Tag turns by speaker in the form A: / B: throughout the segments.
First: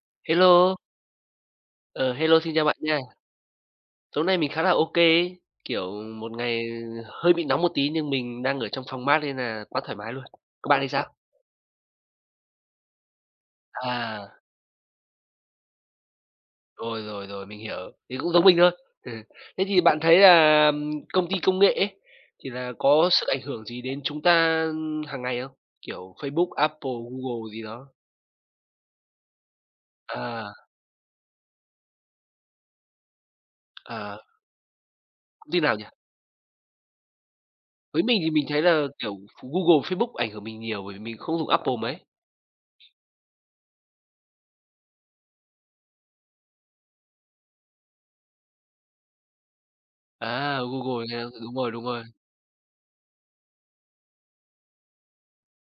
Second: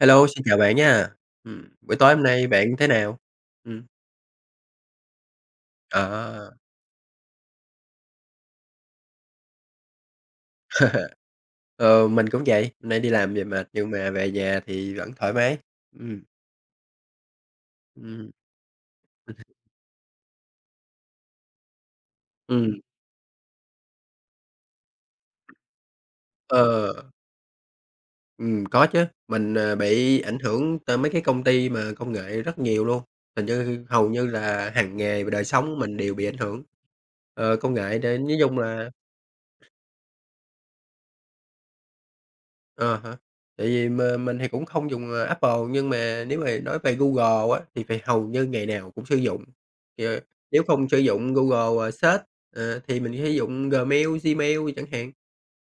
A: Hello, xin chào bạn
B: Hello.
A: nha! Ừm, buổi
B: Ờ,
A: tối hôm
B: hello,
A: nay
B: xin chào
A: bạn
B: bạn
A: thế
B: nha.
A: nào? Ừm.
B: Tối nay mình khá là OK ấy, kiểu, một
A: À!
B: ngày hơi bị nóng một tí nhưng mình đang ở trong phòng mát nên là quá thoải mái luôn. Còn bạn thì sao?
A: Ờ, mình cũng vậy, nay đi làm về mệt nhưng mà về
B: À!
A: nhà thì vẫn thoải mái, ừm.
B: Rồi, rồi, rồi, mình hiểu, thì
A: Ừm.
B: cũng giống mình thôi.
A: [unintelligible]
B: Thế thì bạn thấy là, ừm, công ty công nghệ ấy thì là
A: Ừm.
B: có sức ảnh hưởng gì đến chúng ta, ưm, hàng ngày không? Kiểu, Facebook, Apple,
A: Ờ.
B: Google gì đó.
A: Ừm, có chứ, mình, à, bị ảnh
B: À!
A: hưởng tờ mấy cái công ty mà công nghệ rất nhiều luôn, hình như hầu
B: Ờ.
A: như là hằng nghề và đời
B: Công ty
A: sống
B: nào
A: của
B: nhỉ?
A: mình đều bị ảnh hưởng, ờ, công nghệ
B: Với mình
A: đến
B: thì
A: dí
B: mình
A: chung
B: thấy là,
A: là
B: kiểu, Google, Facebook ảnh hưởng mình nhiều bởi vì mình không dùng Apple mấy.
A: Ờ há, tại vì m mình thì cũng không dùng, ờ, Apple nhưng mà nếu h nói về Google á thì phải hầu như ngày nào cũng sử dụng, thì, ờ,
B: À,
A: nếu không sử
B: Google nha,
A: dụng
B: đúng rồi, đúng
A: Google
B: rồi.
A: search, ờ, thì mình sử dụng Gmail Gmail chẳng hạn.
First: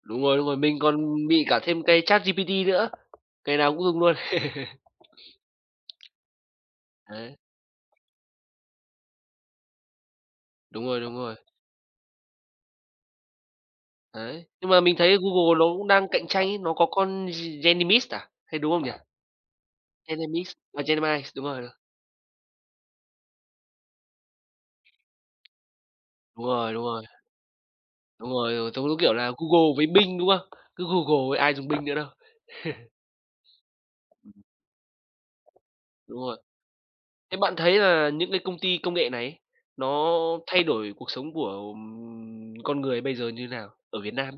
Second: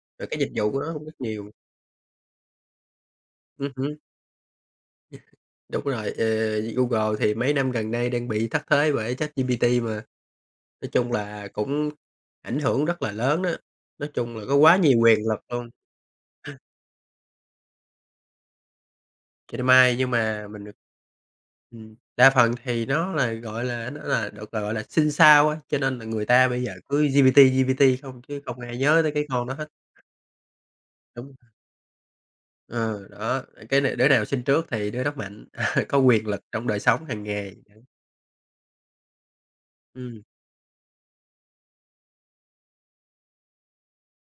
B: Đúng
A: Rồi
B: rồi,
A: cái
B: đúng
A: dịch
B: rồi,
A: vụ
B: mình
A: của nó
B: còn
A: cũng rất
B: bị
A: nhiều.
B: cả thêm cái ChatGPT nữa. Cái
A: Ừm
B: nào cũng
A: hứm.
B: dùng luôn.
A: [unintelligible] Đúng rồi, ờ, Google thì
B: Đấy.
A: mấy năm gần đây đang bị thất thế bởi ChatGPT mà.
B: Đúng
A: Nói
B: rồi,
A: chung
B: đúng rồi.
A: là cũng ảnh hưởng rất là lớn á, nói chung là
B: Đấy.
A: có
B: Nhưng
A: quá
B: mà mình
A: nhiều
B: thấy
A: quyền lực
B: Google
A: luôn.
B: lố cũng đang cạnh tranh ấy, nó có con G Geminis à, hay đúng không nhỉ?
A: Gemini, nhưng mà
B: Geminis,
A: mình được
B: à, Gemini, đúng rồi.
A: ừm, đa phần thì nó là, gọi là, nó là được, gọi là, sinh sau á, cho nên là người
B: Đúng
A: ta bây
B: rồi,
A: giờ
B: đúng rồi.
A: cứ GPT, GPT không
B: Đúng
A: chứ
B: rồi,
A: không ai
B: giống giống
A: nhớ tới
B: kiểu
A: cái
B: là,
A: con đó hết.
B: Google với Bing, đúng không? Cứ Google
A: Đúng
B: với
A: [unintelligible]
B: ai dùng Bing nữa đâu.
A: Ừ, đó, ờ, cái này đứa nào sinh
B: [unintelligible]
A: trước thì đứa đó mạnh, có
B: Đúng
A: quyền
B: rồi.
A: lực trong đời sống hàng
B: Thế bạn
A: ngày, đó.
B: thấy là những cái công ty công nghệ này ấy nó
A: Ừm.
B: thay đổi cuộc sống của con người bây giờ như thế nào, ở Việt Nam?